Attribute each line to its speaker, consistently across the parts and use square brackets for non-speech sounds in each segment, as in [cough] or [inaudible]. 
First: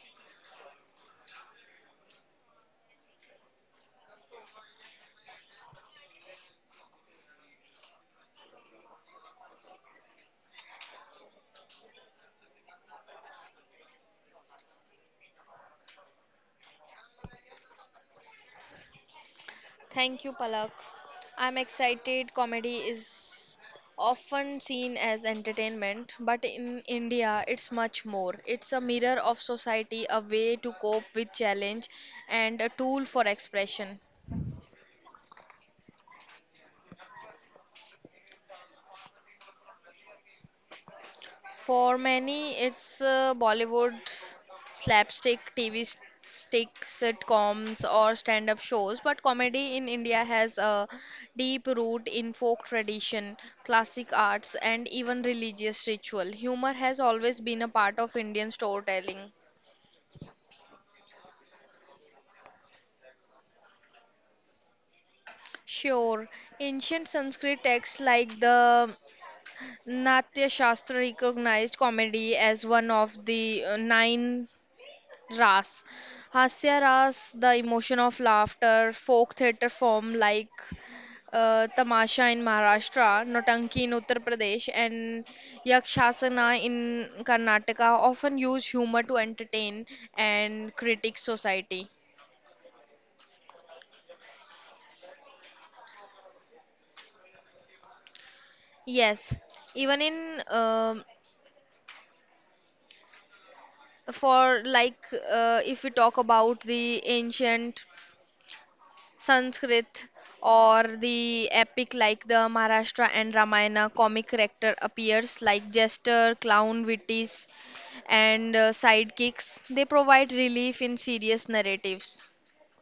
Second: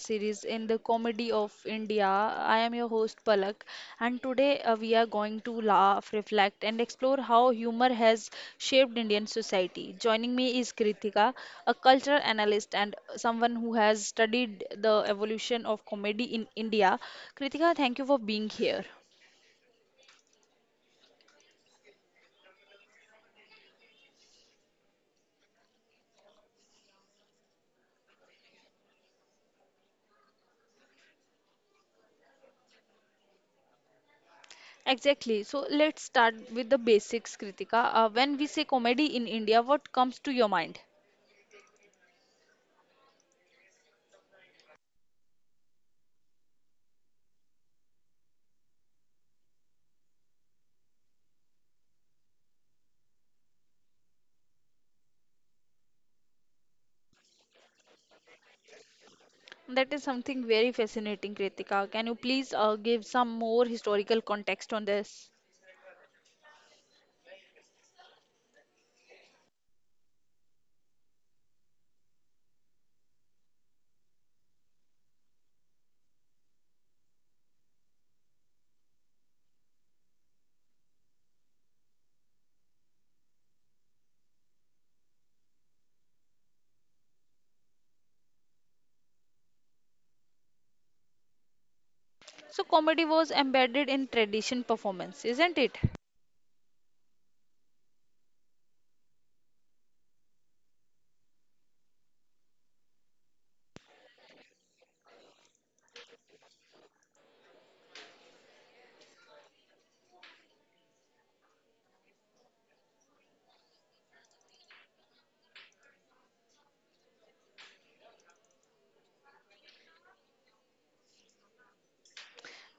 Speaker 1: series in the comedy of India. I am your host Palak, and today we are going to laugh, reflect, and explore how humor has shaped Indian society. Joining me is Kritika, a cultural analyst and someone who has studied the evolution of comedy in India. Kritika, thank you for being here.
Speaker 2: Thank you, Palak. I'm excited. Comedy is often seen as entertainment, but in India, it's much more. It's a mirror of society, a way to cope with challenge, and a tool for expression.
Speaker 1: Exactly. So let's start with the basics, Kritika. When we say comedy in India, what comes to your mind?
Speaker 2: For many, it's Bollywood slapstick, TV stick sitcoms, or stand-up shows. But comedy in India has a deep root in folk tradition, classic arts, and even religious ritual. Humor has always been a part of Indian storytelling.
Speaker 1: That is something very fascinating, Kritika. Can you please give some more historical context on this?
Speaker 2: Sure, ancient Sanskrit texts like the Natya Shastra recognized comedy as one of the nine Ras. Hasya Ras, the emotion of laughter, folk theatre form like Tamasha in Maharashtra, Notanki in Uttar Pradesh, and Yakshasana in Karnataka often use humor to entertain and critique society.
Speaker 1: So, comedy was embedded in tradition performance, isn't it?
Speaker 2: Yes, even in um for like if we talk about the ancient Sanskrit or the epic like the Maharashtra and Ramayana comic character appears like jester, clown, witties and sidekicks. They provide relief in serious narratives.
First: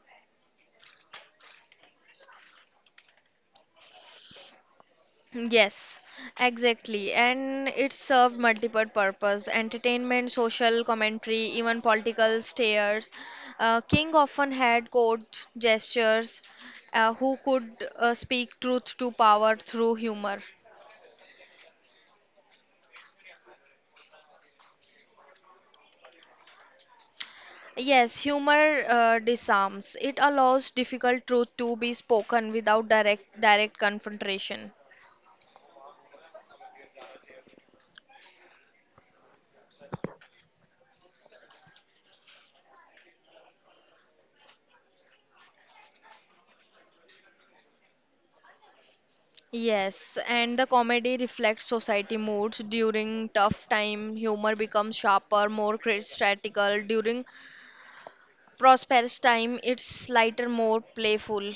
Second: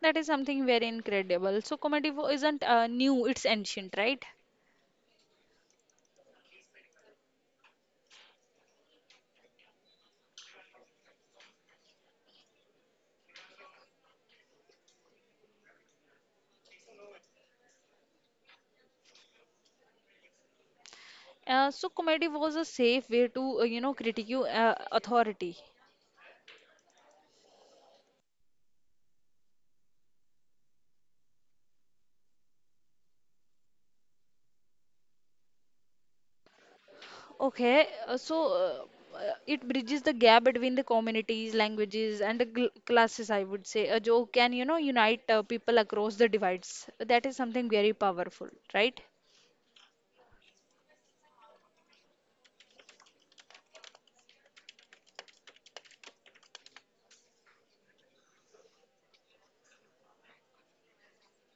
Speaker 1: That is something very incredible. So, isn't new, it's ancient, right?
Speaker 2: Yes, exactly. And it served multiple purpose, entertainment, social commentary, even political stares. King often had court gestures who could speak truth to power through humor.
Speaker 1: So, comedy was a safe way to, you know, critique authority.
Speaker 2: Yes, humor disarms. It allows difficult truth to be spoken without direct confrontation.
Speaker 1: Okay, it bridges the gap between the communities, languages, and the gl classes, I would say. A joke can, you know, unite people across the divides. That is something very powerful, right?
Speaker 2: Yes, and the comedy reflects society moods during tough time. Humor becomes sharper, more strategical. During prosperous time, it's lighter, more playful.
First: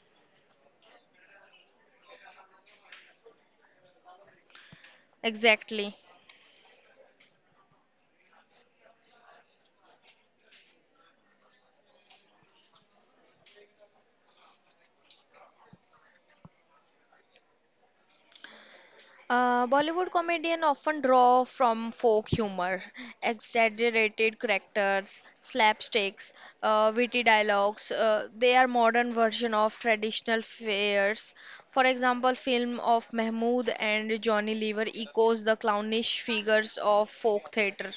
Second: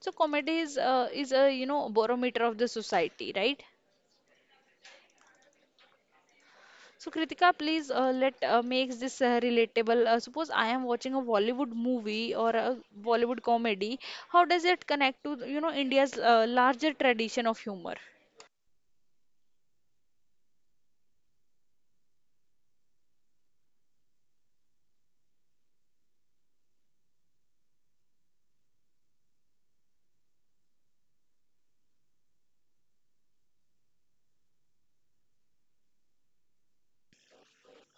Speaker 1: So comedy is a, you know, barometer of the society, right?
Speaker 2: Exactly.
Speaker 1: So Kritika, please let makes this relatable. Suppose I am watching a Bollywood movie or a Bollywood comedy. How does it connect to, you know, India's larger tradition of humor?
Speaker 2: Bollywood comedians often draw from folk humor, exaggerated characters, slapsticks, witty dialogues. They are modern version of traditional fairs. For example, film of Mahmood and Johnny Lever echoes the clownish figures of folk theatre.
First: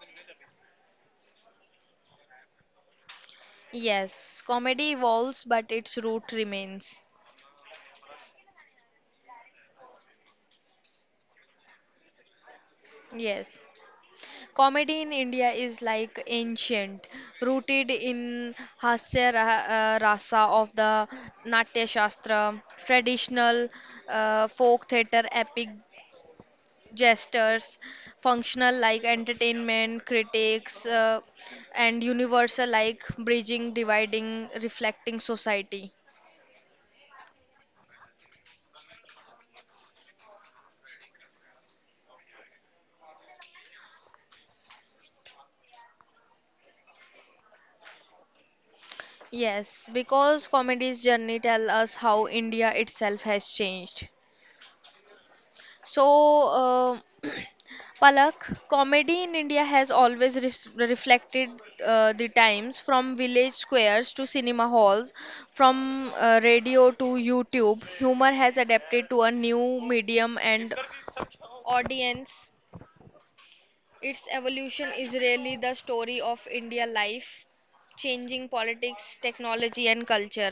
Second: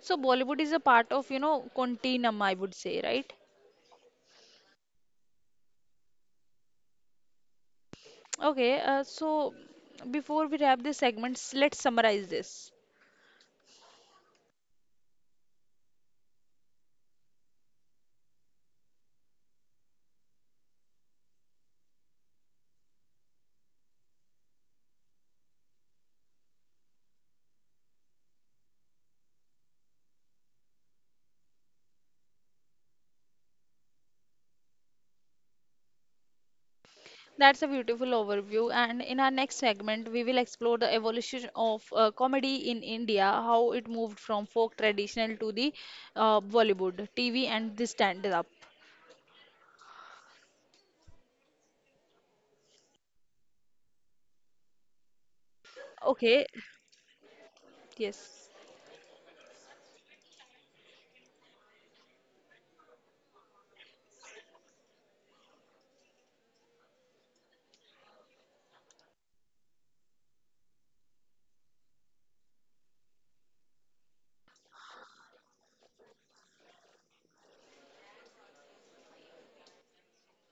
Speaker 1: So Bollywood is a part of, you know, continuum, I would say, right?
Speaker 2: Yes, comedy evolves, but its root remains.
Speaker 1: Okay, so before we wrap this segment, let's summarize this.
Speaker 2: Yes. Comedy in India is like ancient, rooted in Rasa of the Natya Shastra, traditional folk theatre, epic gestures, functional like entertainment, critics, and universal like bridging, dividing, reflecting society.
Speaker 1: That's a beautiful overview. And in our next segment, we will explore the evolution of comedy in India, how it moved from folk traditional to the Bollywood, TV, and the stand-up.
Speaker 2: Yes, because comedy's journey tell us how India itself has changed.
Speaker 1: Okay,
Speaker 2: So, [clears throat]
Speaker 1: yes.
Speaker 2: Palak, comedy in India has always reflected the times from village squares to cinema halls, from radio to YouTube. Humor has adapted to a new medium and audience. Its evolution is really the story of India life, changing politics, technology, and culture.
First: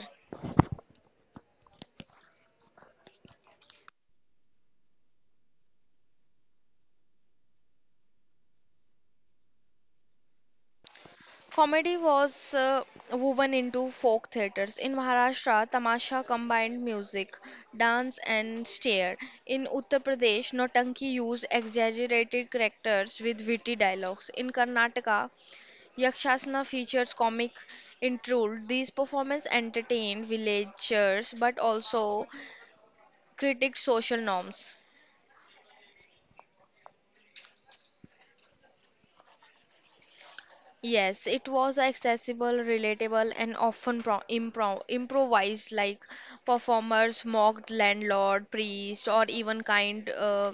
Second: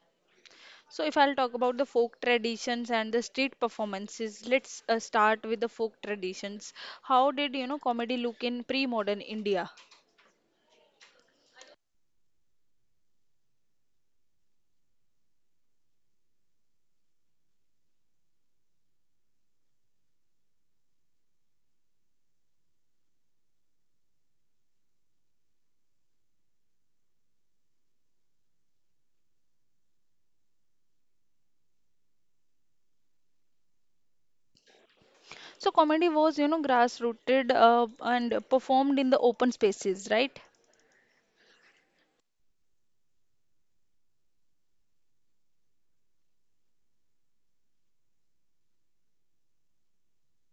Speaker 1: So, if I'll talk about the folk traditions and the street performances, let's start with the folk traditions. How did you know comedy look in pre-modern India?
Speaker 2: Comedy was woven into folk theatres. In Maharashtra, tamasha combined music, dance, and stare. In Uttar Pradesh, Notanki used exaggerated characters with witty dialogues. In Karnataka, Yakshasana features comic intrude. These performances entertained villagers but also critiqued social norms.
Speaker 1: So, comedy was you know grassrooted and performed in the open spaces, right?
Speaker 2: Yes, it was accessible, relatable, and often pro impro improvised, like performers mocked landlord, priest, or even kind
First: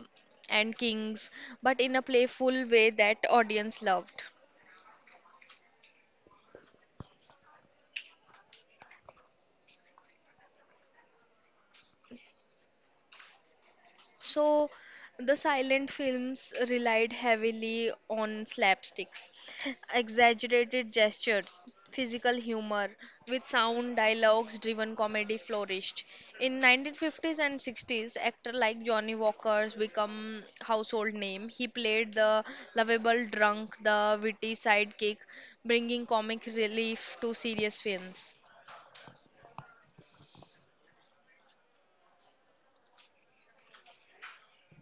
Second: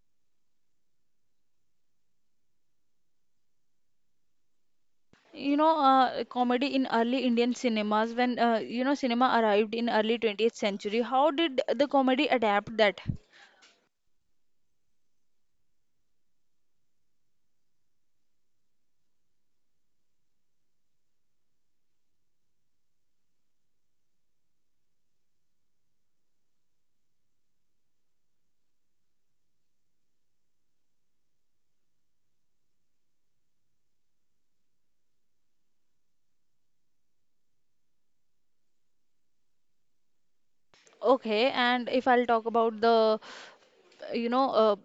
Speaker 2: and kings, but in a playful way that audience loved.
Speaker 1: You know, comedy in early Indian cinemas when you know cinema arrived in early 20th century. How did the comedy adapt that?
Speaker 2: So, the silent films relied heavily on slapsticks, exaggerated gestures, physical humor, with sound dialogues driven comedy flourished. In 1950s and 60s, actor like Johnny Walker's become household name. He played the lovable drunk, the witty sidekick, bringing comic relief to serious films.
Speaker 1: Okay, and if I'll talk about the you know uh,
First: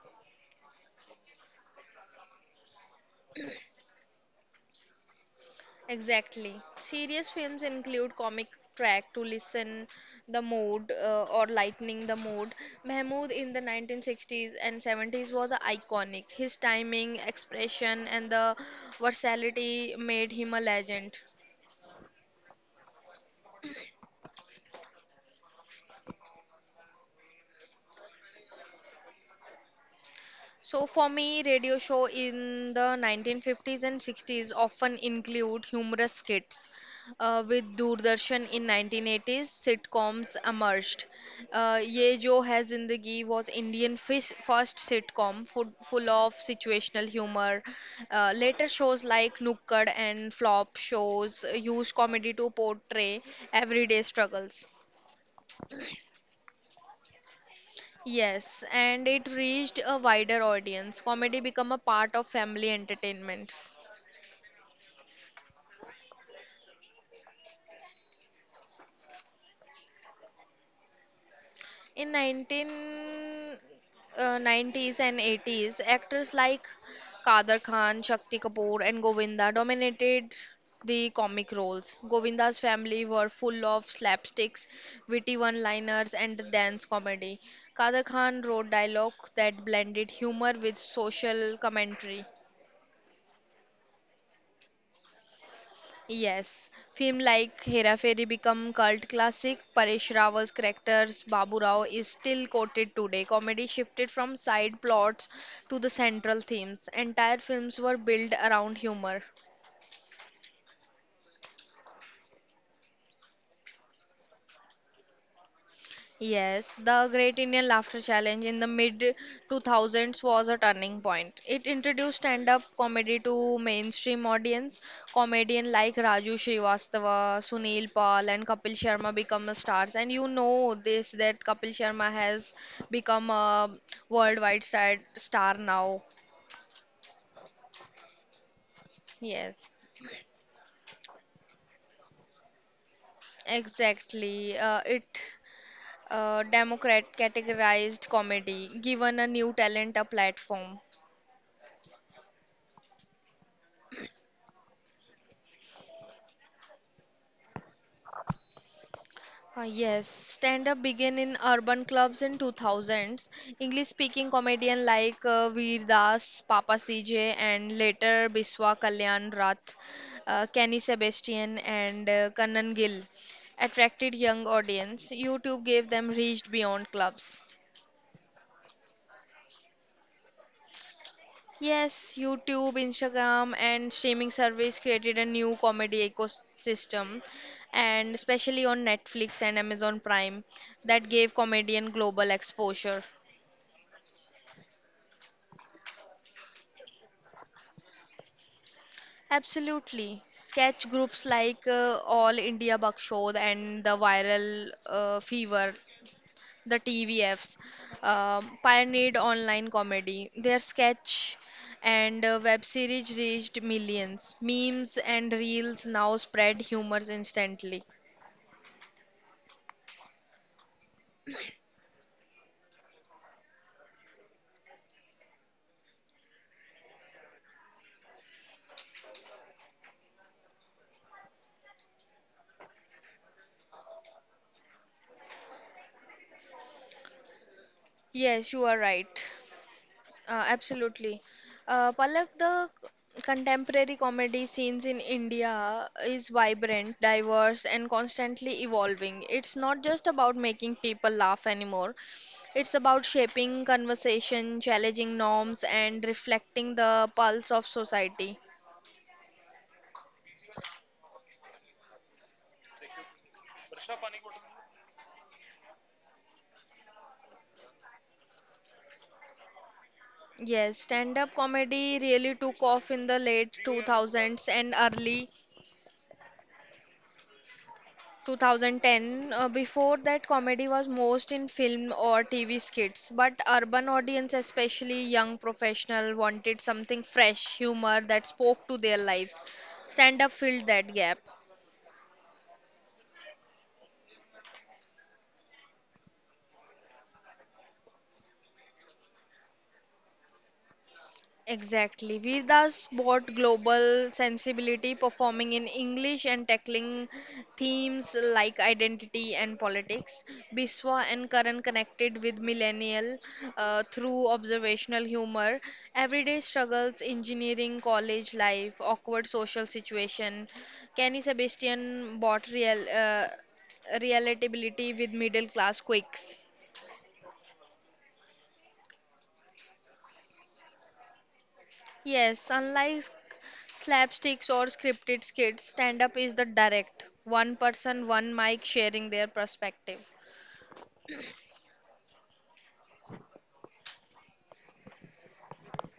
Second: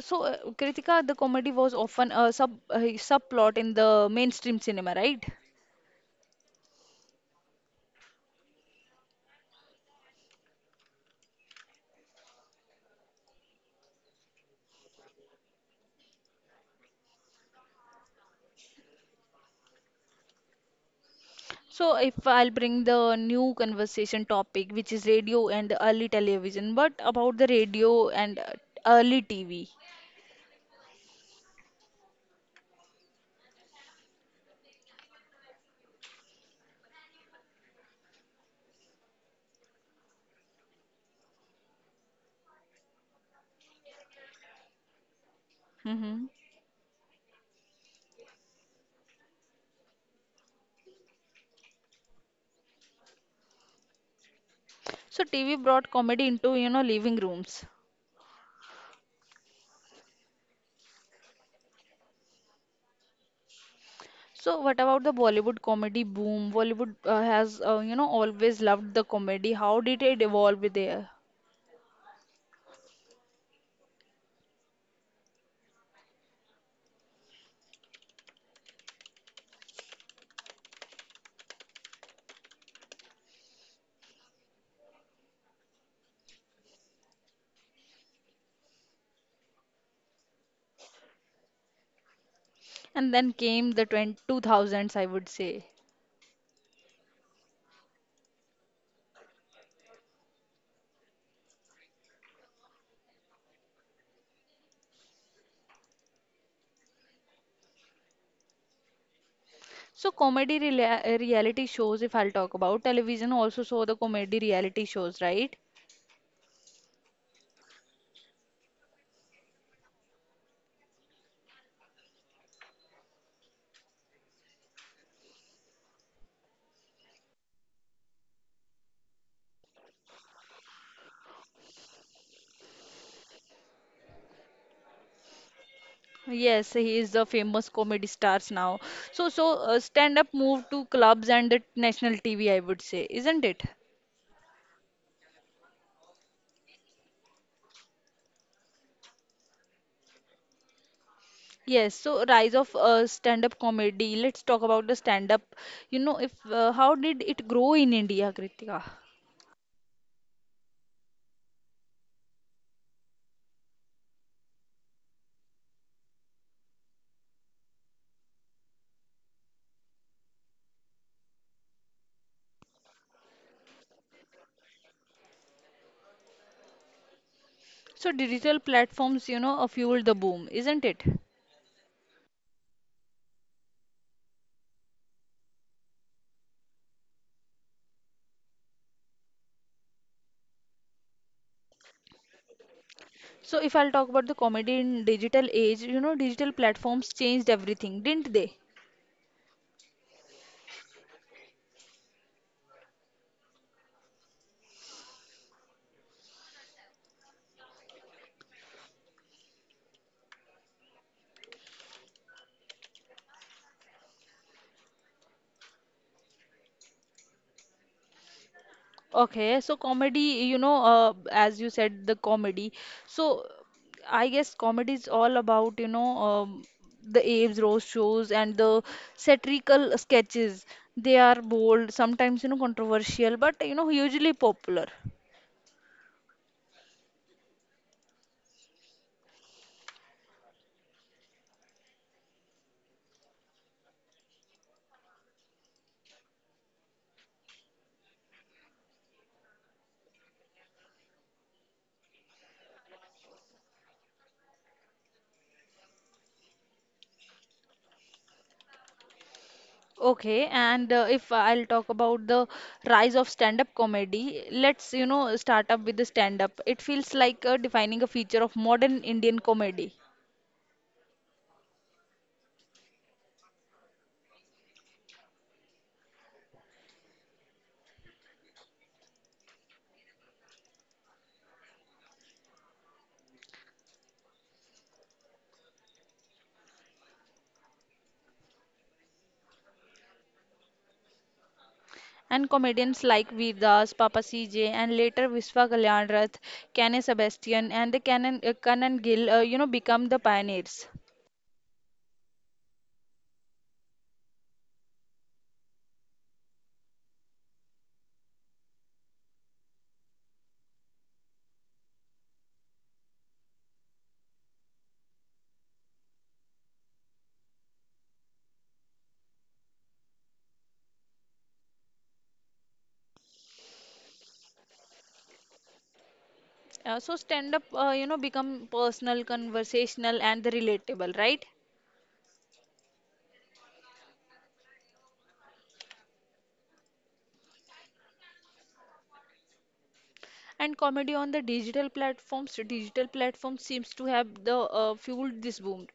Speaker 1: Kritika, the comedy was often a subplot in the mainstream cinema, right?
Speaker 2: Exactly. Serious films include comic track to listen the mood or lightening the mood. Mahmood in the 1960s and 70s was iconic. His timing, expression, and the versatility made him a legend.
Speaker 1: So if I'll bring the new conversation topic, which is radio and early television, but about the radio and early TV.
Speaker 2: So for me, radio show in the 1950s and 60s often include humorous skits. With Doordarshan in 1980s, sitcoms emerged. Ye Jo Hai Zindagi was Indian fish, first sitcom full
Speaker 1: Hmm.
Speaker 2: of situational humor. Later shows like Nukkad and Flop shows used comedy to portray everyday struggles.
Speaker 1: So TV brought comedy into, you know, living rooms.
Speaker 2: Yes, and it reached a wider audience. Comedy became a part of family entertainment.
Speaker 1: So what about the Bollywood comedy boom? Bollywood has, you know, always loved the comedy. How did it evolve there?
Speaker 2: In 1990s and 80s, actors like Kader Khan, Shakti Kapoor, and Govinda dominated the comic roles. Govinda's family were full of slapsticks, witty one-liners, and dance comedy. Kader Khan wrote dialogue that blended humor with social commentary.
Speaker 1: And then came the twenty two thousands, I would say.
Speaker 2: Yes, film like Hera Fairy become cult classic. Paresh Rawal's characters Babu Rao is still quoted today. Comedy shifted from side plots to the central themes. Entire films were built around humor.
Speaker 1: So reality shows, if I'll talk about television, also show the comedy reality shows, right?
Speaker 2: Yes, the Great Indian Laughter Challenge in the mid 2000s was a turning point. It introduced stand-up comedy to mainstream audience. Comedians like Raju Srivastava, Sunil Pal and Kapil Sharma become the stars and you know this that Kapil Sharma has become a worldwide star now.
Speaker 1: Yes, he is the famous comedy stars now. So, so
Speaker 2: Yes,
Speaker 1: uh, stand up moved to clubs and the national TV, I would say, isn't it?
Speaker 2: exactly. It democrat categorized comedy, given a new talent a platform.
Speaker 1: Yes, so rise of stand up comedy. Let's talk about the stand up. You know, if how did it grow in India, Kritika?
Speaker 2: Yes, stand up began in urban clubs in 2000s. English speaking comedian like Veer Das, Papa CJ, and later Biswa Kalyan Rath, Kenny Sebastian, and Kannan Gill attracted young audience. YouTube gave them reach beyond clubs.
Speaker 1: So digital platforms, you know, fueled the boom, isn't it?
Speaker 2: Yes, YouTube, Instagram, and streaming service created a new comedy ecosystem, and especially on Netflix and Amazon Prime, that gave comedian global exposure.
Speaker 1: So if I'll talk about the comedy in digital age, you know, digital platforms changed everything, didn't they?
Speaker 2: Absolutely. Sketch groups like All India Bakshod and the Viral Fever, the TVFs, pioneered online comedy. Their sketch and web series reached millions. Memes and reels now spread humors instantly.
Speaker 1: Okay, so comedy, you know, as you said, the comedy. So I guess comedy is all about, you know, the Abe's roast shows and the satirical sketches. They are bold, sometimes, you know, controversial, but, you know, hugely popular.
Speaker 2: Yes, you are right. Absolutely. Palak, the contemporary comedy scenes in India is vibrant, diverse, and constantly evolving. It's not just about making people laugh anymore, it's about shaping conversation, challenging norms, and reflecting the pulse of society.
Speaker 1: Okay, and if I'll talk about the rise of stand-up comedy, let's, you know, start up with the stand-up. It feels like defining a feature of modern Indian comedy.
Speaker 2: Yes, stand-up comedy really took off in the late 2000s and early 2010 before that comedy was most in film or tv skits but urban audience especially young professional wanted something fresh humor that spoke to their lives stand up filled that gap.
Speaker 1: And comedians like Veer Das, Papa CJ, and later Viswa Kalyan Rath, Kane Sebastian, and the Canon, Kanan Gill, you know, become the pioneers.
Speaker 2: Exactly. Vedas brought global sensibility, performing in English and tackling themes like identity and politics. Biswa and Karan connected with millennial through observational humor, everyday struggles, engineering, college life, awkward social situation. Kenny Sebastian brought relatability with middle class quirks.
Speaker 1: So stand-up, you know, become personal, conversational, and the relatable, right?
Speaker 2: Yes, unlike slapsticks or scripted skits, stand up is the direct, one person, one mic sharing their perspective.
Speaker 1: And comedy on the digital platforms seems to have the fueled this boom.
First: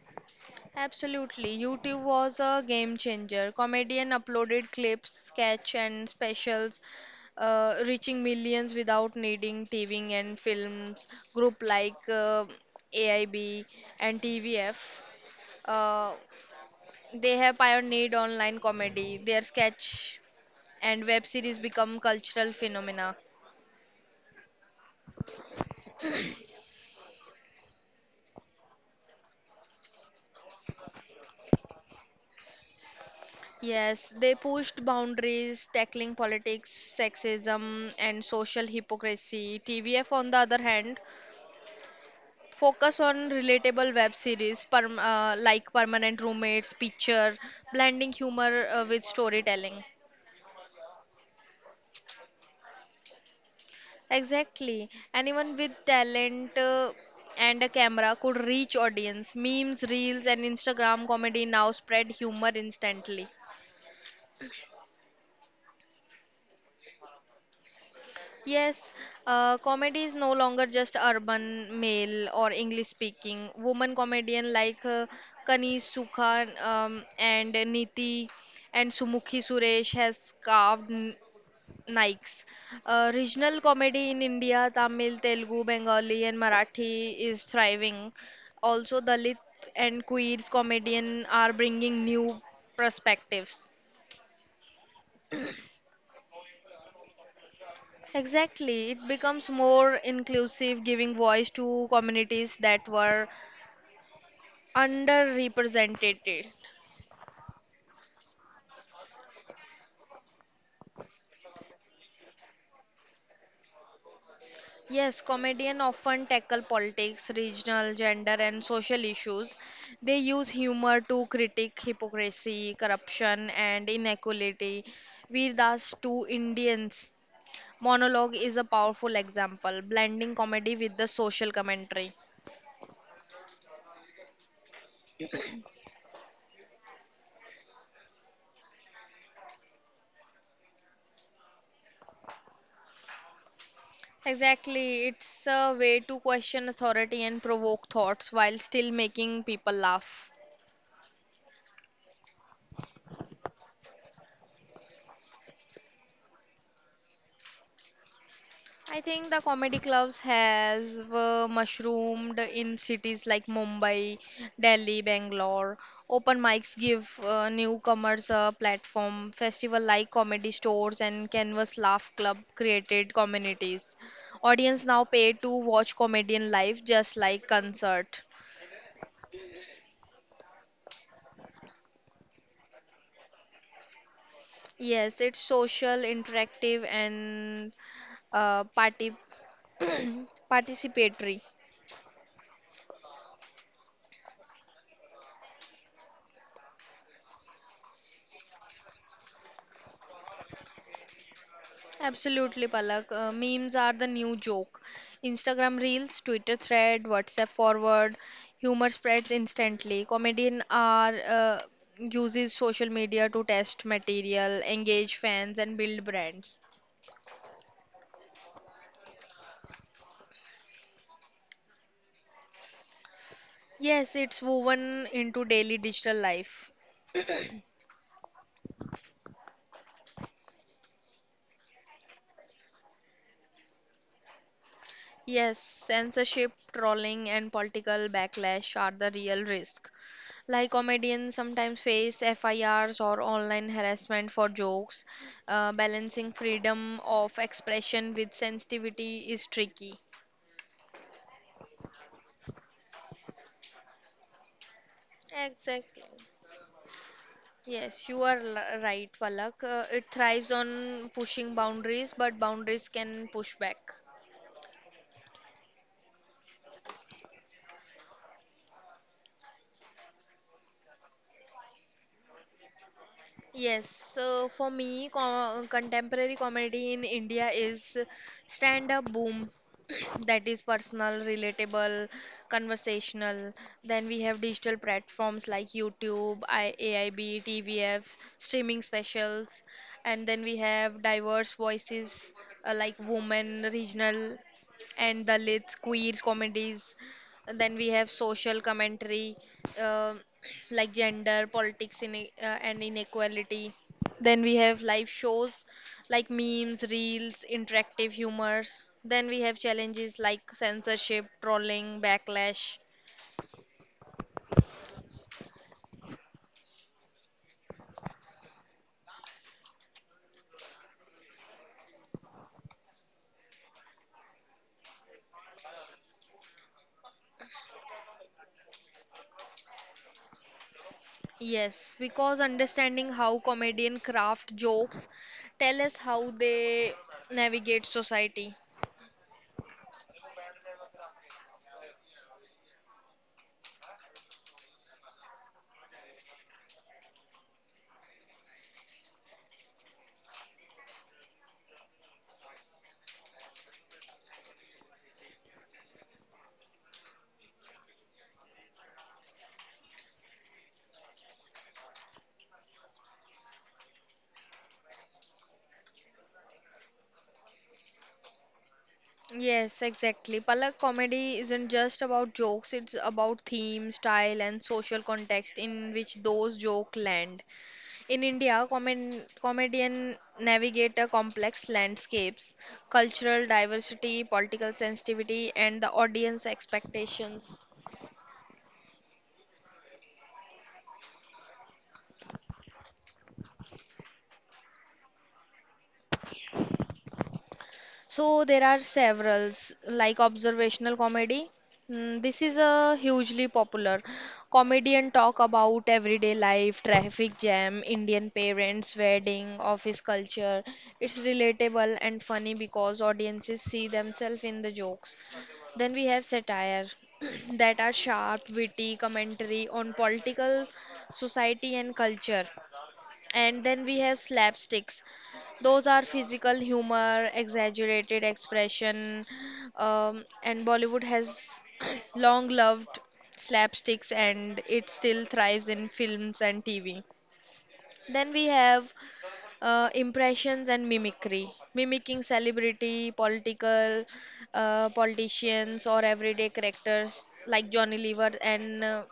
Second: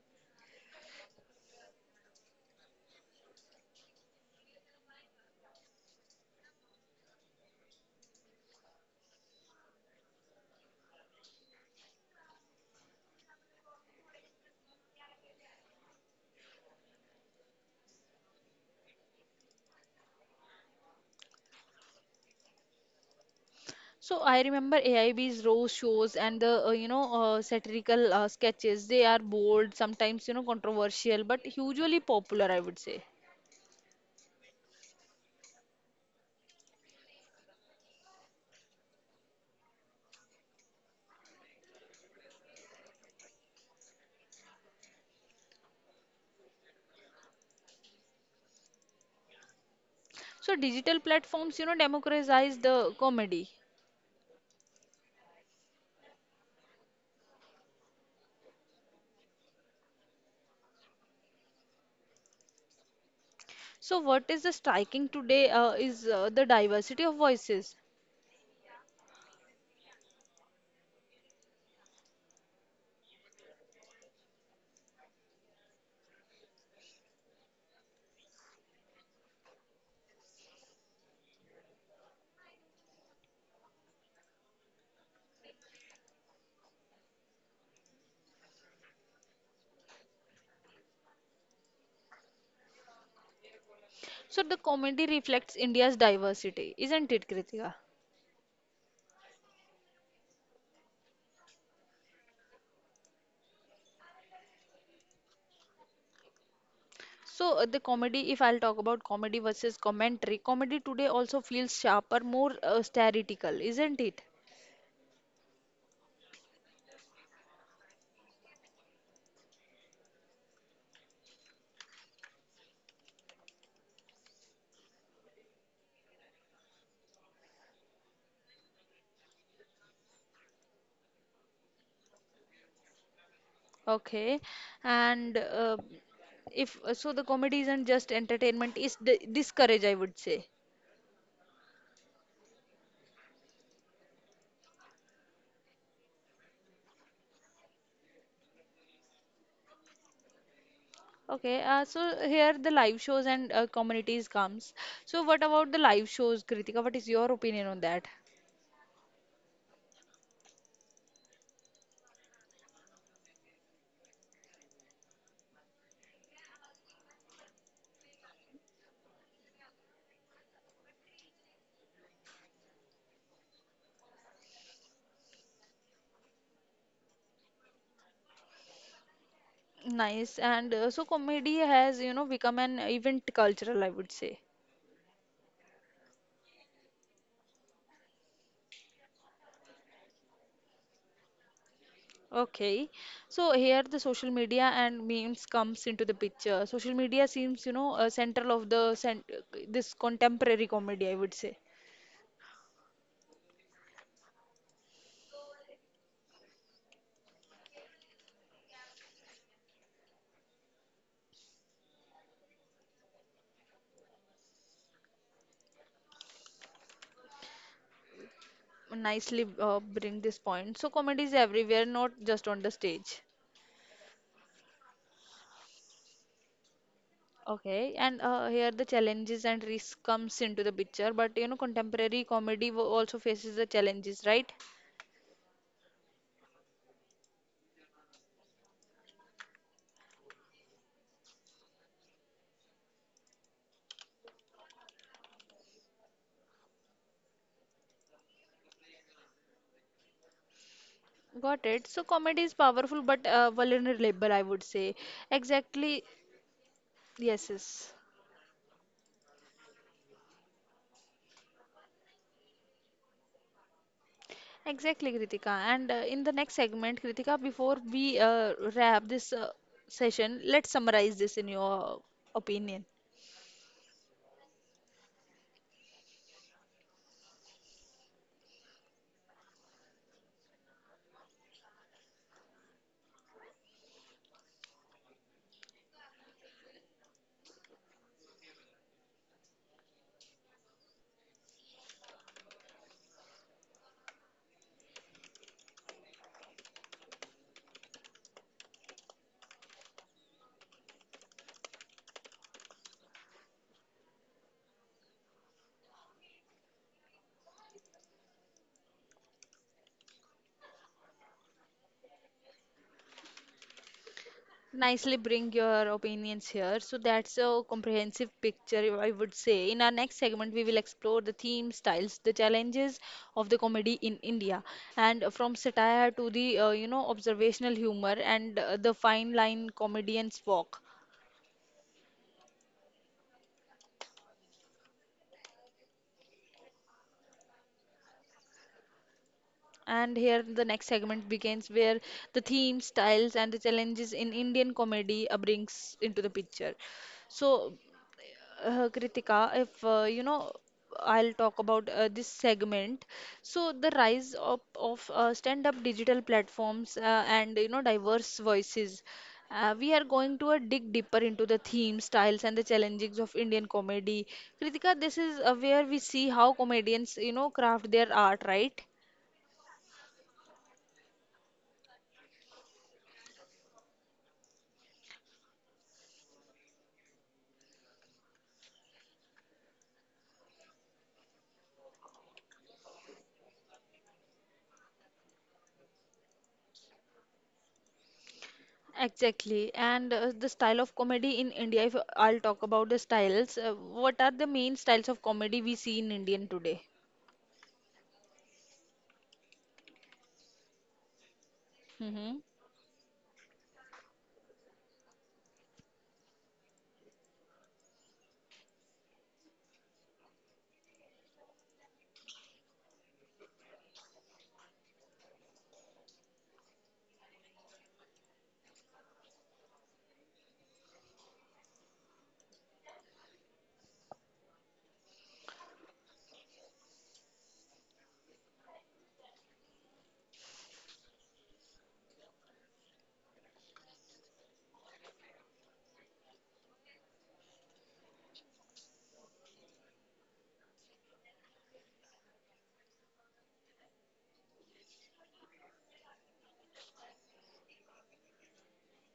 Speaker 2: Absolutely. YouTube was a game changer. Comedian uploaded clips, sketch and specials reaching millions without needing TV and films. Group like AIB and TVF, uh, they have pioneered online comedy. Their sketch and web series become cultural phenomena.
Speaker 1: So I remember AI B's row shows and the satirical sketches. They are bold, sometimes you know controversial, but hugely popular, I would say.
Speaker 2: Yes, they pushed boundaries, tackling politics, sexism, and social hypocrisy. TVF, on the other hand, focus on relatable web series perm like Permanent Roommates, Picture, blending humor with storytelling.
Speaker 1: So digital platforms you know democratize the comedy.
Speaker 2: Exactly. Anyone with talent and a camera could reach audience. Memes, reels, and Instagram comedy now spread humor instantly.
Speaker 1: So what is the striking today is the diversity of voices.
Speaker 2: Yes, comedy is no longer just urban male or English speaking. Woman comedian like Kani Sukha and Niti and Sumukhi Suresh has carved Nikes. Regional comedy in India, Tamil, Telugu, Bengali, and Marathi is thriving. Also, Dalit and queers comedian are bringing new perspectives.
Speaker 1: So the comedy reflects India's diversity, isn't it, Kritika?
Speaker 2: Exactly, it becomes more inclusive, giving voice to communities that were underrepresented.
Speaker 1: So the comedy, if I'll talk about comedy versus commentary, comedy today also feels sharper, more satirical, isn't it?
Speaker 2: Yes, comedians often tackle politics, regional, gender, and social issues. They use humor to critique hypocrisy, corruption, and inequality. Veer Das two Indians monologue is a powerful example, blending comedy with the social commentary.
Speaker 1: Okay, and if so, the comedy isn't just entertainment; it's discourage, I would say.
Speaker 2: Exactly. It's a way to question authority and provoke thoughts while still making people laugh.
Speaker 1: Okay, so here the live shows and communities comes. So what about the live shows, Kritika? What is your opinion on that?
Speaker 2: I think the comedy clubs has mushroomed in cities like Mumbai, Delhi, Bangalore. Open mics give newcomers a platform. Festival like comedy stores and Canvas Laugh Club created communities. Audience now pay to watch comedian live just like concert.
Speaker 1: Nice, and so comedy has you know become an event cultural, I would say.
Speaker 2: Yes, it's social, interactive, and party [clears throat] participatory.
Speaker 1: Okay, so here the social media and memes comes into the picture. Social media seems you know central of the cent this contemporary comedy, I would say.
Speaker 2: Absolutely, Palak. Memes are the new joke. Instagram reels, Twitter thread, WhatsApp forward, humor spreads instantly. Comedian are uses social media to test material, engage fans, and build brands.
Speaker 1: Nicely bring this point. So comedy is everywhere, not just on the stage.
Speaker 2: Yes, it's woven into daily digital life.
Speaker 1: Okay, and here the challenges and risk comes into the picture. But you know, contemporary comedy also faces the challenges, right?
Speaker 2: Yes, censorship, trolling, and political backlash are the real risk. Like comedians sometimes face FIRs or online harassment for jokes. Balancing freedom of expression with sensitivity is tricky.
Speaker 1: Got it. So comedy is powerful but vulnerable, I would say. Exactly.
Speaker 2: Exactly.
Speaker 1: Yes, yes.
Speaker 2: Yes, you are right, Palak. It thrives on pushing boundaries, but boundaries can push back.
Speaker 1: Exactly, Kritika. And in the next segment, Kritika, before we wrap this session, let's summarize this in your opinion.
Speaker 2: Yes, so for me, contemporary comedy in India is stand-up boom, [clears throat] that is personal, relatable, conversational. Then we have digital platforms like YouTube, AIB, TVF, streaming specials, and then we have diverse voices like women, regional, and Dalits, queers comedies. And then we have social commentary. um like gender, politics, and inequality. Then we have live shows like memes, reels, interactive humors. Then we have challenges like censorship, trolling, backlash.
Speaker 1: Nicely bring your opinions here. So that's a comprehensive picture, I would say. In our next segment, we will explore the themes, styles, the challenges of the comedy in India, and from satire to the you know observational humor and the fine line comedians walk.
Speaker 2: Yes, because understanding how comedian craft jokes tell us how they navigate society.
Speaker 1: And here the next segment begins where the themes, styles, and the challenges in Indian comedy brings into the picture. So Kritika, if you know, I'll talk about this segment. So the rise of stand-up digital platforms and you know diverse voices. We are going to dig deeper into the themes, styles, and the challenges of Indian comedy. Kritika, this is where we see how comedians you know craft their art, right?
Speaker 2: Yes, exactly. Palak comedy isn't just about jokes, it's about theme, style, and social context in which those jokes land. In India, comedian navigate a complex landscapes, cultural diversity, political sensitivity, and the audience expectations.
Speaker 1: Exactly. And the style of comedy in India, if I'll talk about the styles, what are the main styles of comedy we see in Indian today?
Speaker 2: So there are several like observational comedy. Mm,
Speaker 1: Mm-hmm.
Speaker 2: this is a hugely popular. Comedian talk about everyday life, traffic jam, Indian parents, wedding, office culture. It's relatable and funny because audiences see themselves in the jokes. Then we have satire [clears throat] that are sharp, witty commentary on political, society and culture. And then we have slapsticks. Those are physical humor, exaggerated expression, and Bollywood has [clears throat] long loved slapsticks and it still thrives in films and TV. Then we have impressions and mimicry, mimicking celebrity, political, politicians, or everyday characters like Johnny Lever and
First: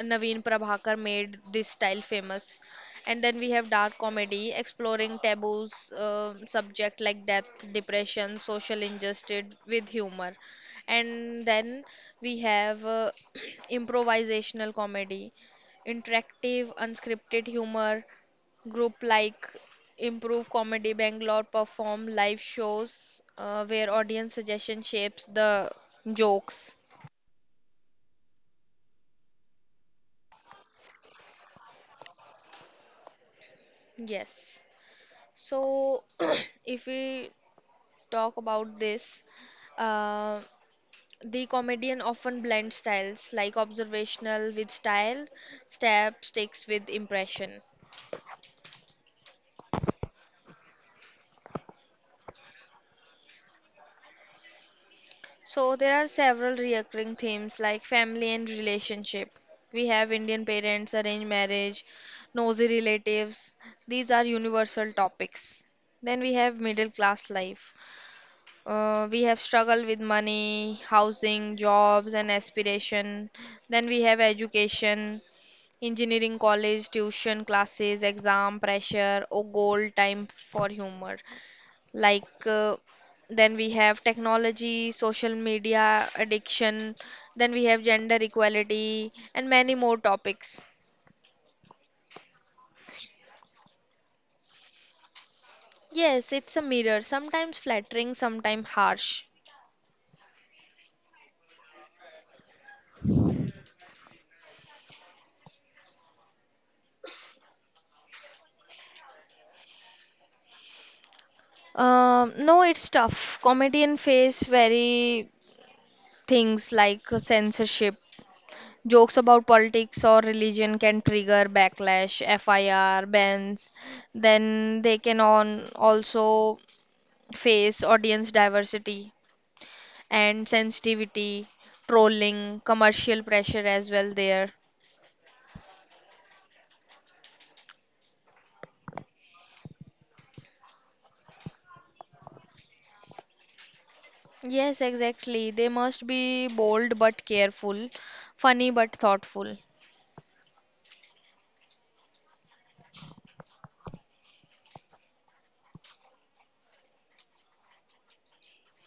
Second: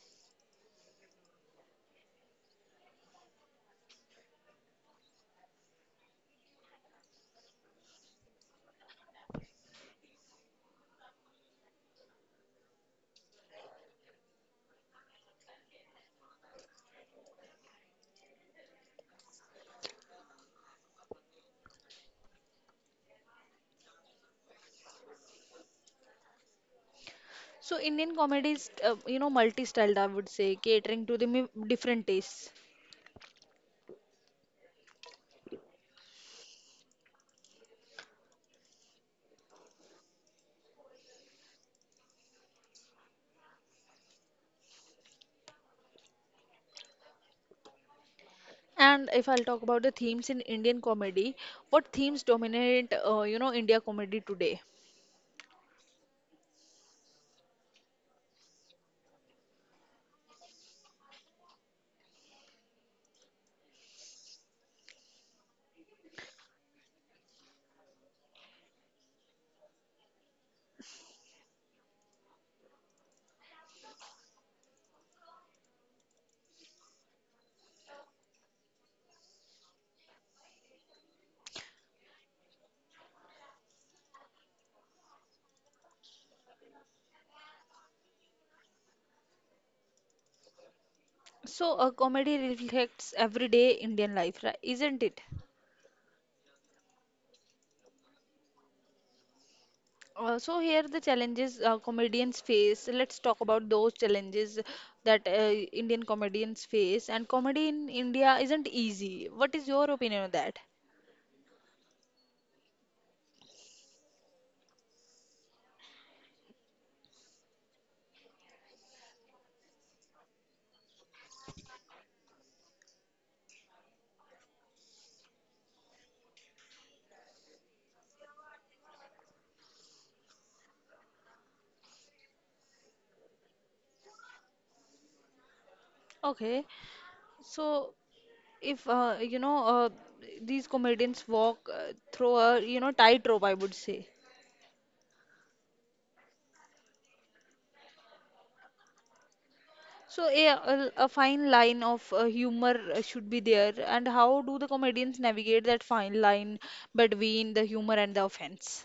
Speaker 2: Naveen Prabhakar made this style famous. And then we have dark comedy exploring taboos, subject like death, depression, social injustice with humor. And then we have [clears throat] improvisational comedy, interactive, unscripted humor, group like Improve Comedy Bangalore perform live shows where audience suggestion shapes the jokes.
Speaker 1: So Indian comedy is, you know, multi-styled, I would say, catering to the different tastes.
Speaker 2: Yes. So, [clears throat] if we talk about this, uh, the comedian often blends styles like observational with style, stab sticks with impression.
Speaker 1: And if I'll talk about the themes in Indian comedy, what themes dominate, you know, India comedy today?
Speaker 2: So, there are several recurring themes like family and relationship. We have Indian parents, arranged marriage, nosy relatives. These are universal topics. Then we have middle class life. We have struggled with money, housing, jobs, and aspiration. Then we have education, engineering college, tuition classes, exam pressure, or goal time for humor. Like, uh, then we have technology, social media addiction, then we have gender equality, and many more topics.
Speaker 1: So a comedy reflects everyday Indian life, right? Isn't it?
Speaker 2: Yes, it's a mirror, sometimes flattering, sometimes harsh.
Speaker 1: So here the challenges comedians face. Let's talk about those challenges that Indian comedians face. And comedy in India isn't easy. What is your opinion on that?
Speaker 2: No, it's tough. Comedian face very. Things like censorship, jokes about politics or religion can trigger backlash, FIR, bans. Then they can on also face audience diversity and sensitivity, trolling, commercial pressure as well there.
Speaker 1: Okay, so if you know these comedians walk through a you know tightrope, I would say.
Speaker 2: Yes, exactly. They must be bold but careful, funny but thoughtful.
Speaker 1: So a fine line of humor should be there, and how do the comedians navigate that fine line between the humor and the offense?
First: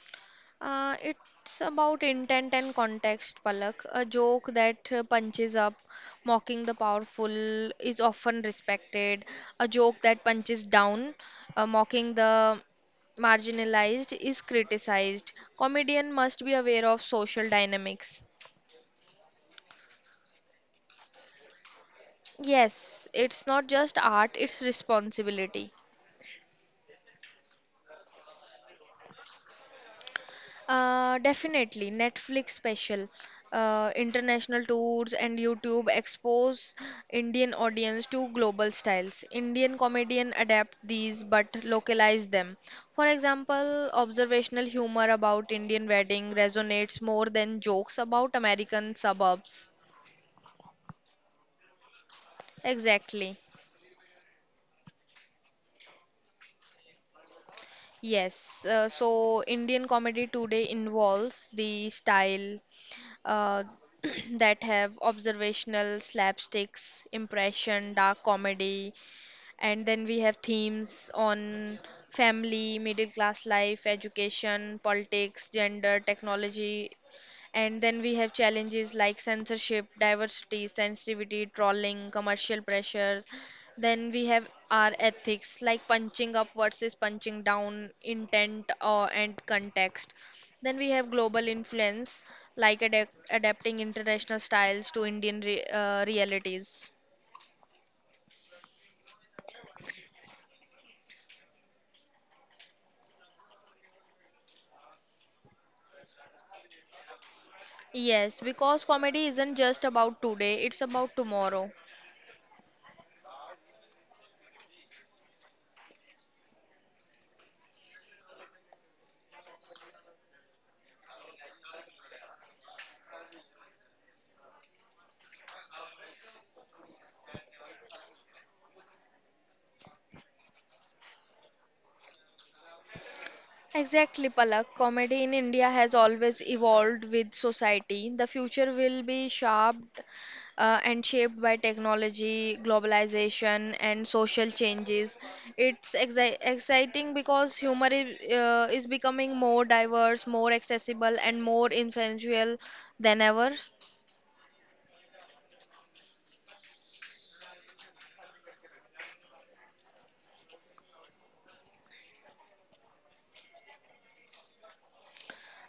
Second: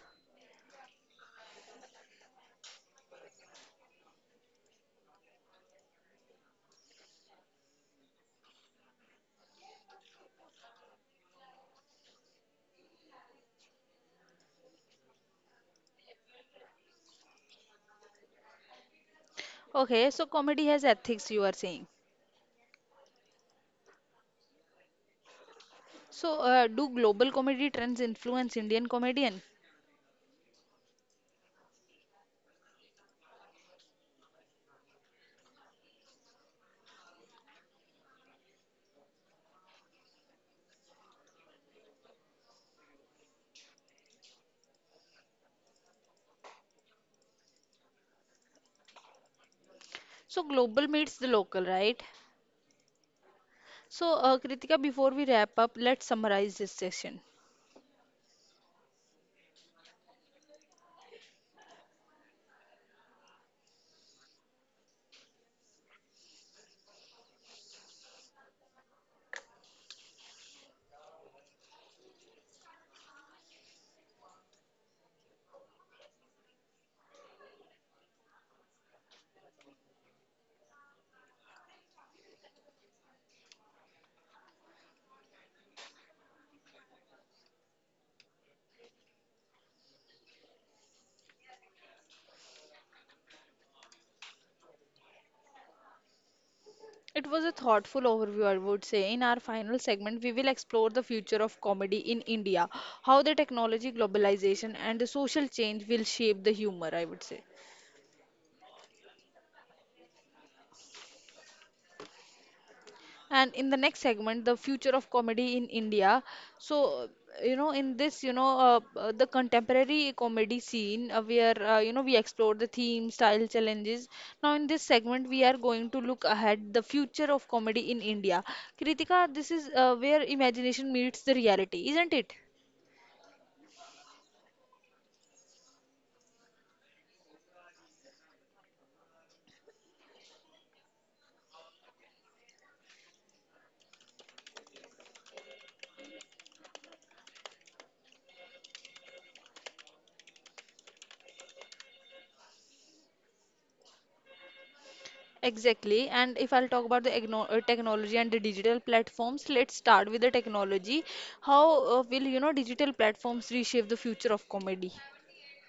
Speaker 2: It's about intent and context, Palak. A joke that punches up, mocking the powerful, is often respected. A joke that punches down, mocking the marginalized, is criticized. Comedian must be aware of social dynamics.
Speaker 1: Okay, so comedy has ethics, you are saying.
Speaker 2: Yes, it's not just art, it's responsibility.
Speaker 1: So do global comedy trends influence Indian comedian?
Speaker 2: Definitely, Netflix special, international tours and YouTube expose Indian audience to global styles. Indian comedian adapt these but localize them. For example, observational humor about Indian wedding resonates more than jokes about American suburbs.
Speaker 1: So global meets the local, right?
Speaker 2: Exactly.
Speaker 1: So Kritika, before we wrap up, let's summarize this session.
Speaker 2: Yes. So Indian comedy today involves the style, uh, [clears throat] that have observational slapsticks, impression, dark comedy, and then we have themes on family, middle class life, education, politics, gender, technology. And then we have challenges like censorship, diversity, sensitivity, trolling, commercial pressure. Then we have our ethics like punching up versus punching down, intent or and context. Then we have global influence like adapting international styles to Indian re realities.
Speaker 1: It was a thoughtful overview, I would say. In our final segment, we will explore the future of comedy in India, how the technology, globalization, and the social change will shape the humor, I would say.
Speaker 2: Yes, because comedy isn't just about today, it's about tomorrow.
Speaker 1: And in the next segment, the future of comedy in India. So, you know, in this, the contemporary comedy scene, where, you know, we explore the theme, style, challenges. Now, in this segment, we are going to look ahead the future of comedy in India. Kritika, this is where imagination meets the reality, isn't it?
Speaker 2: Exactly, Palak. Comedy in India has always evolved with society. The future will be shaped by technology, globalization, and social changes. It's exciting because humor is becoming more diverse, more accessible, and more influential than ever.
Speaker 1: Exactly. And if I'll talk about the technology and the digital platforms, let's start with the technology. How will, you know, digital platforms reshape the future of comedy?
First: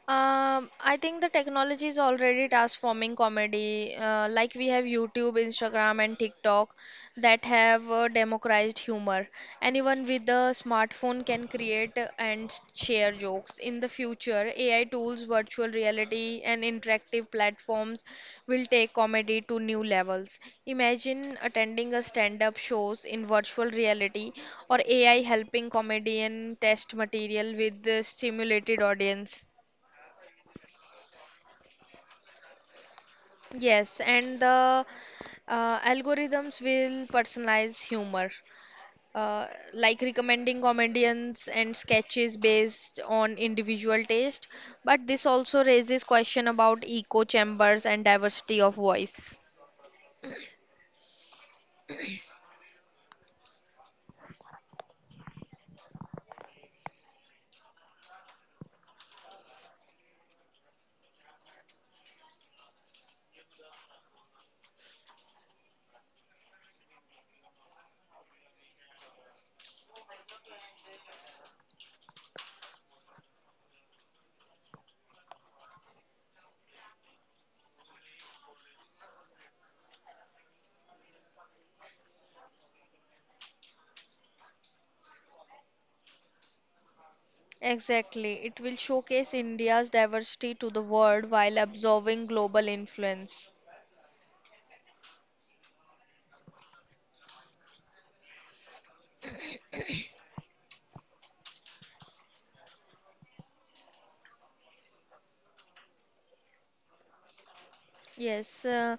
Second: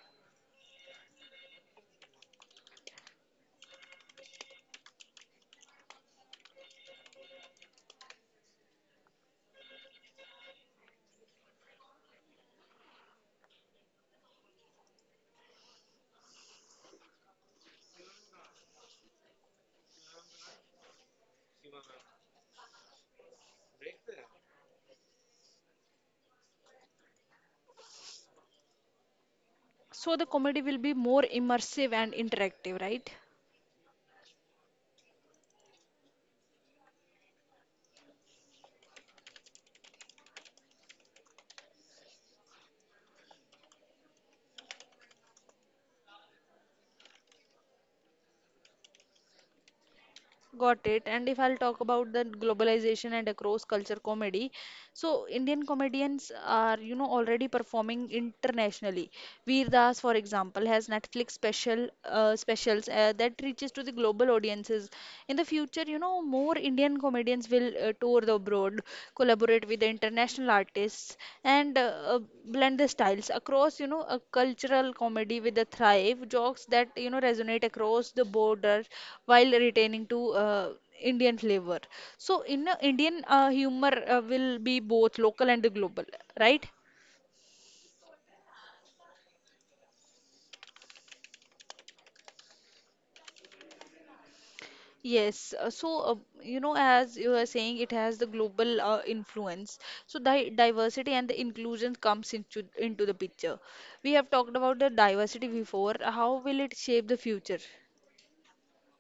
Speaker 2: I think the technology is already transforming comedy. Like we have YouTube, Instagram, and TikTok that have democratized humor. Anyone with a smartphone can create and share jokes. In the future, AI tools, virtual reality, and interactive platforms will take comedy to new levels. Imagine attending a stand-up shows in virtual reality or AI helping comedian test material with the stimulated audience.
Speaker 1: So the comedy will be more immersive and interactive, right?
Speaker 2: Yes, and the algorithms will personalize humor, uh, like recommending comedians and sketches based on individual taste. But this also raises question about echo chambers and diversity of voice.
Speaker 1: Got it. And if I'll talk about the globalization and across culture comedy, so Indian comedians are, you know, already performing internationally. Veer Das, for example, has Netflix specials that reaches to the global audiences. In the future, you know, more Indian comedians will tour the abroad, collaborate with the international artists, and uh, blend the styles across, you know, a cultural comedy with a thrive jokes that you know resonate across the border while retaining to Indian flavor. So, in a Indian humor will be both local and global, right?
Speaker 2: Exactly, it will showcase India's diversity to the world while absorbing global influence.
Speaker 1: Yes. So, you know, as you are saying, it has the global influence. So, di diversity and the inclusion comes into the picture. We have talked about the diversity before. How will it shape the future?
Speaker 2: Yes,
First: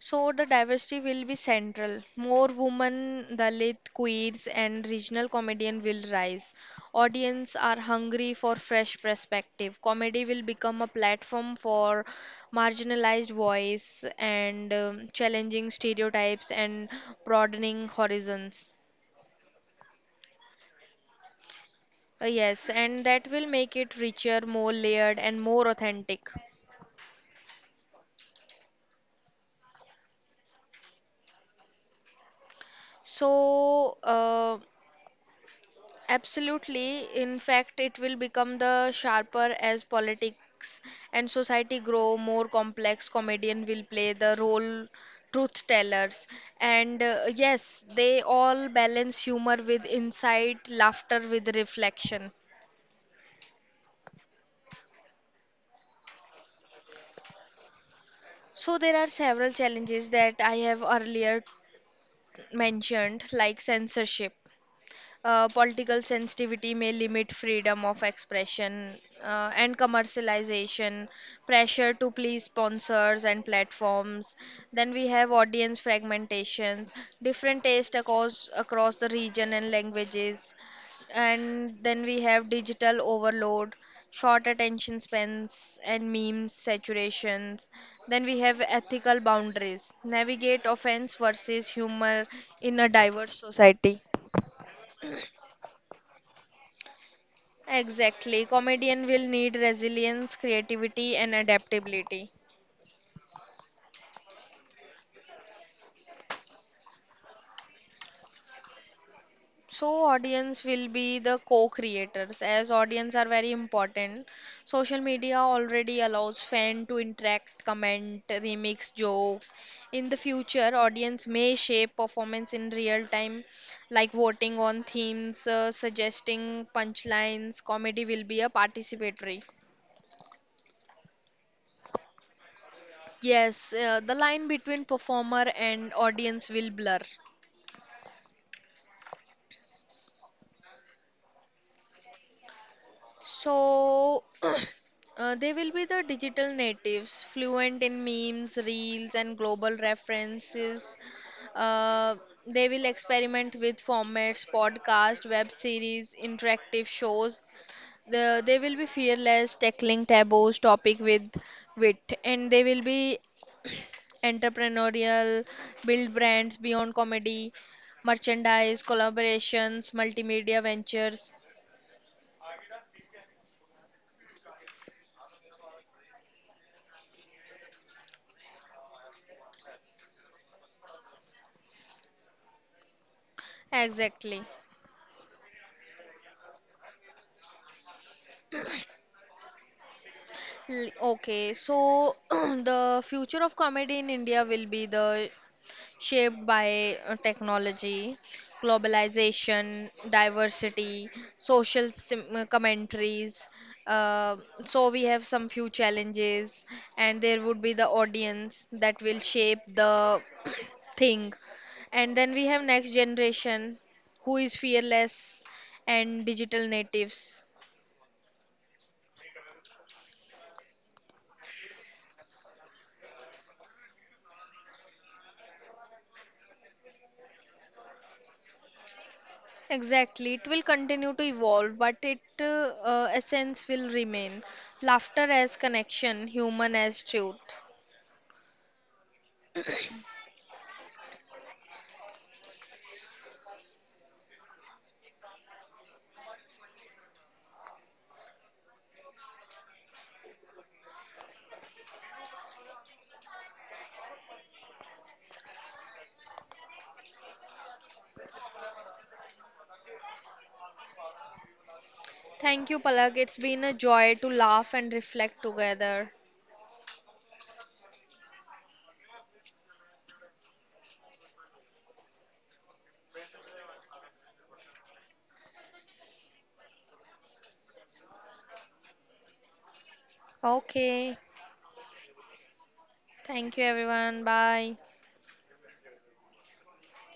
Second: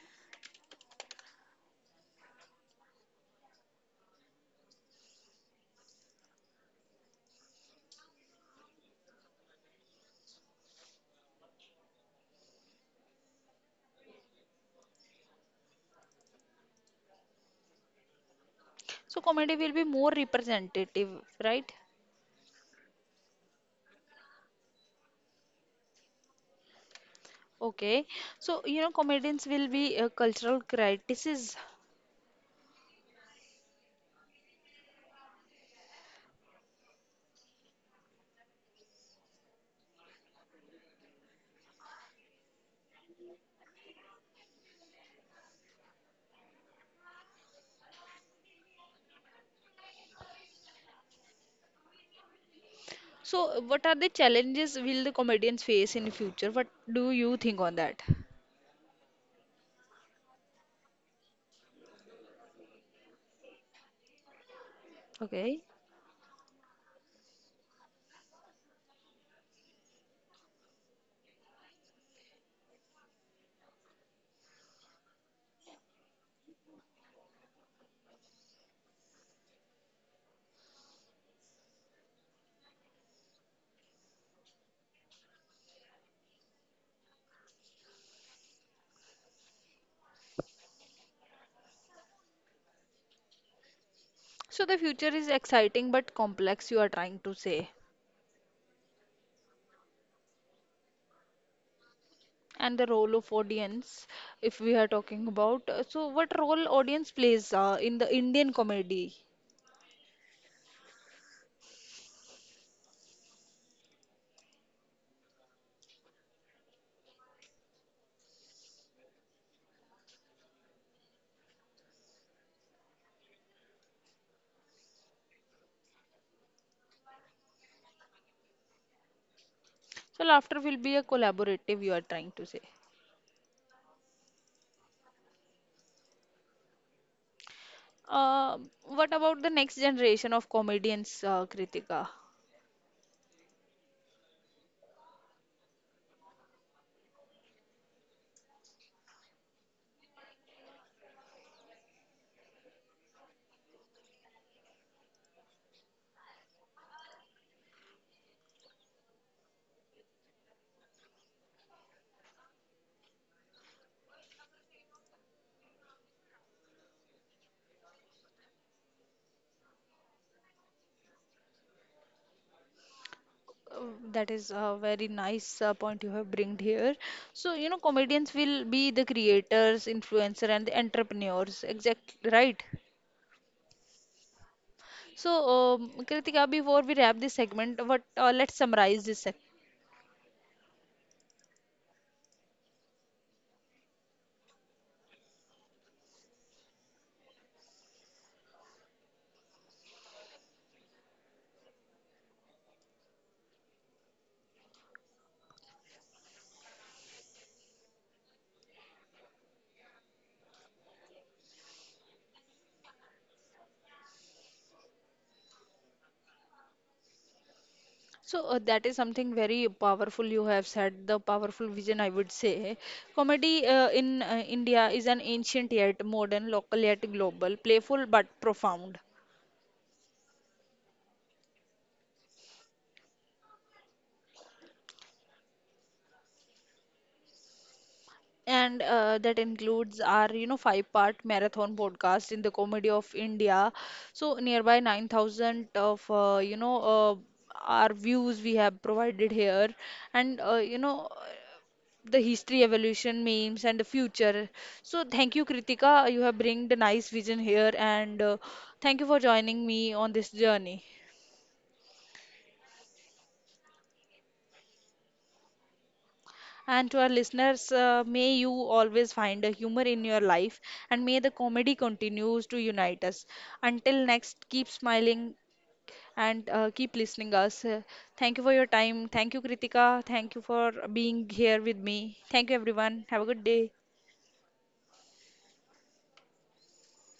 Speaker 2: so the diversity will be central. More women, Dalit, queers, and regional comedian will rise. Audience are hungry for fresh perspective. Comedy will become a platform for marginalized voice and challenging stereotypes and broadening horizons.
Speaker 1: So, comedy will be more representative, right?
Speaker 2: Yes, and that will make it richer, more layered, and more authentic.
Speaker 1: Okay, so you know, comedians will be cultural critics.
Speaker 2: So, uh, Absolutely. In fact, it will become the sharper as politics and society grow more complex. Comedian will play the role truth tellers, and yes, they all balance humor with insight, laughter with reflection.
Speaker 1: So, what are the challenges will the comedians face in future? What do you think on that?
Speaker 2: So there are several challenges that I have earlier mentioned, like censorship.
Speaker 1: Okay.
Speaker 2: Political sensitivity may limit freedom of expression and commercialization, pressure to please sponsors and platforms. Then we have audience fragmentations, different taste across the region and languages, and then we have digital overload, short attention spans and memes saturations. Then we have ethical boundaries, navigate offense versus humor in a diverse society.
Speaker 1: So the future is exciting but complex, you are trying to say.
Speaker 2: Exactly. Comedian will need resilience, creativity, and adaptability.
Speaker 1: And the role of audience, if we are talking about, so what role audience plays in the Indian comedy?
Speaker 2: So audience will be the co-creators as audience are very important. Social media already allows fan to interact, comment, remix jokes. In the future, audience may shape performance in real time, like voting on themes, suggesting punchlines. Comedy will be a participatory.
Speaker 1: So laughter will be a collaborative, you are trying to say.
Speaker 2: Yes, the line between performer and audience will blur.
Speaker 1: Uh, what about the next generation of comedians, Kritika?
Speaker 2: So, [clears throat] they will be the digital natives, fluent in memes, reels, and global references. Uh, they will experiment with formats, podcast, web series, interactive shows. They will be fearless, tackling taboos, topic with wit, and they will be [clears throat] entrepreneurial, build brands beyond comedy, merchandise, collaborations, multimedia ventures.
Speaker 1: Uh, That is a very nice point you have bringed here. So, you know, comedians will be the creators, influencer, and the entrepreneurs. Exact, right?
Speaker 2: Exactly.
Speaker 1: So, Kritika, before we wrap this segment, what let's summarize this seg-
Speaker 2: Okay, so [clears throat] the future of comedy in India will be the shaped by technology, globalization, diversity, commentaries. Uh, so we have some few challenges, and there would be the audience that will shape the thing. And then we have next generation who is fearless and digital natives.
Speaker 1: So, that is something very powerful you have said, the powerful vision, I would say. Comedy in India is an ancient yet modern, local yet global, playful but profound.
Speaker 2: Exactly. It will continue to evolve, but its essence will remain. Laughter as connection, human as truth.
Speaker 1: And that includes our, you know, five-part marathon podcast in the comedy of India. So nearby 9,000 of, our views we have provided here, and you know, the history, evolution, memes, and the future. So thank you, Kritika. You have bring the nice vision here, and thank you for joining me on this journey.
Speaker 2: Thank you, Palak. It's been a joy to laugh and reflect together.
Speaker 1: And to our listeners, may you always find a humor in your life and may the comedy continues to unite us. Until next, keep smiling and keep listening us. Thank you for your time. Thank you, Kritika. Thank you for
Speaker 2: Okay.
Speaker 1: being here with me. Thank you, everyone. Have a good
Speaker 2: Thank you,
Speaker 1: day.
Speaker 2: everyone. Bye.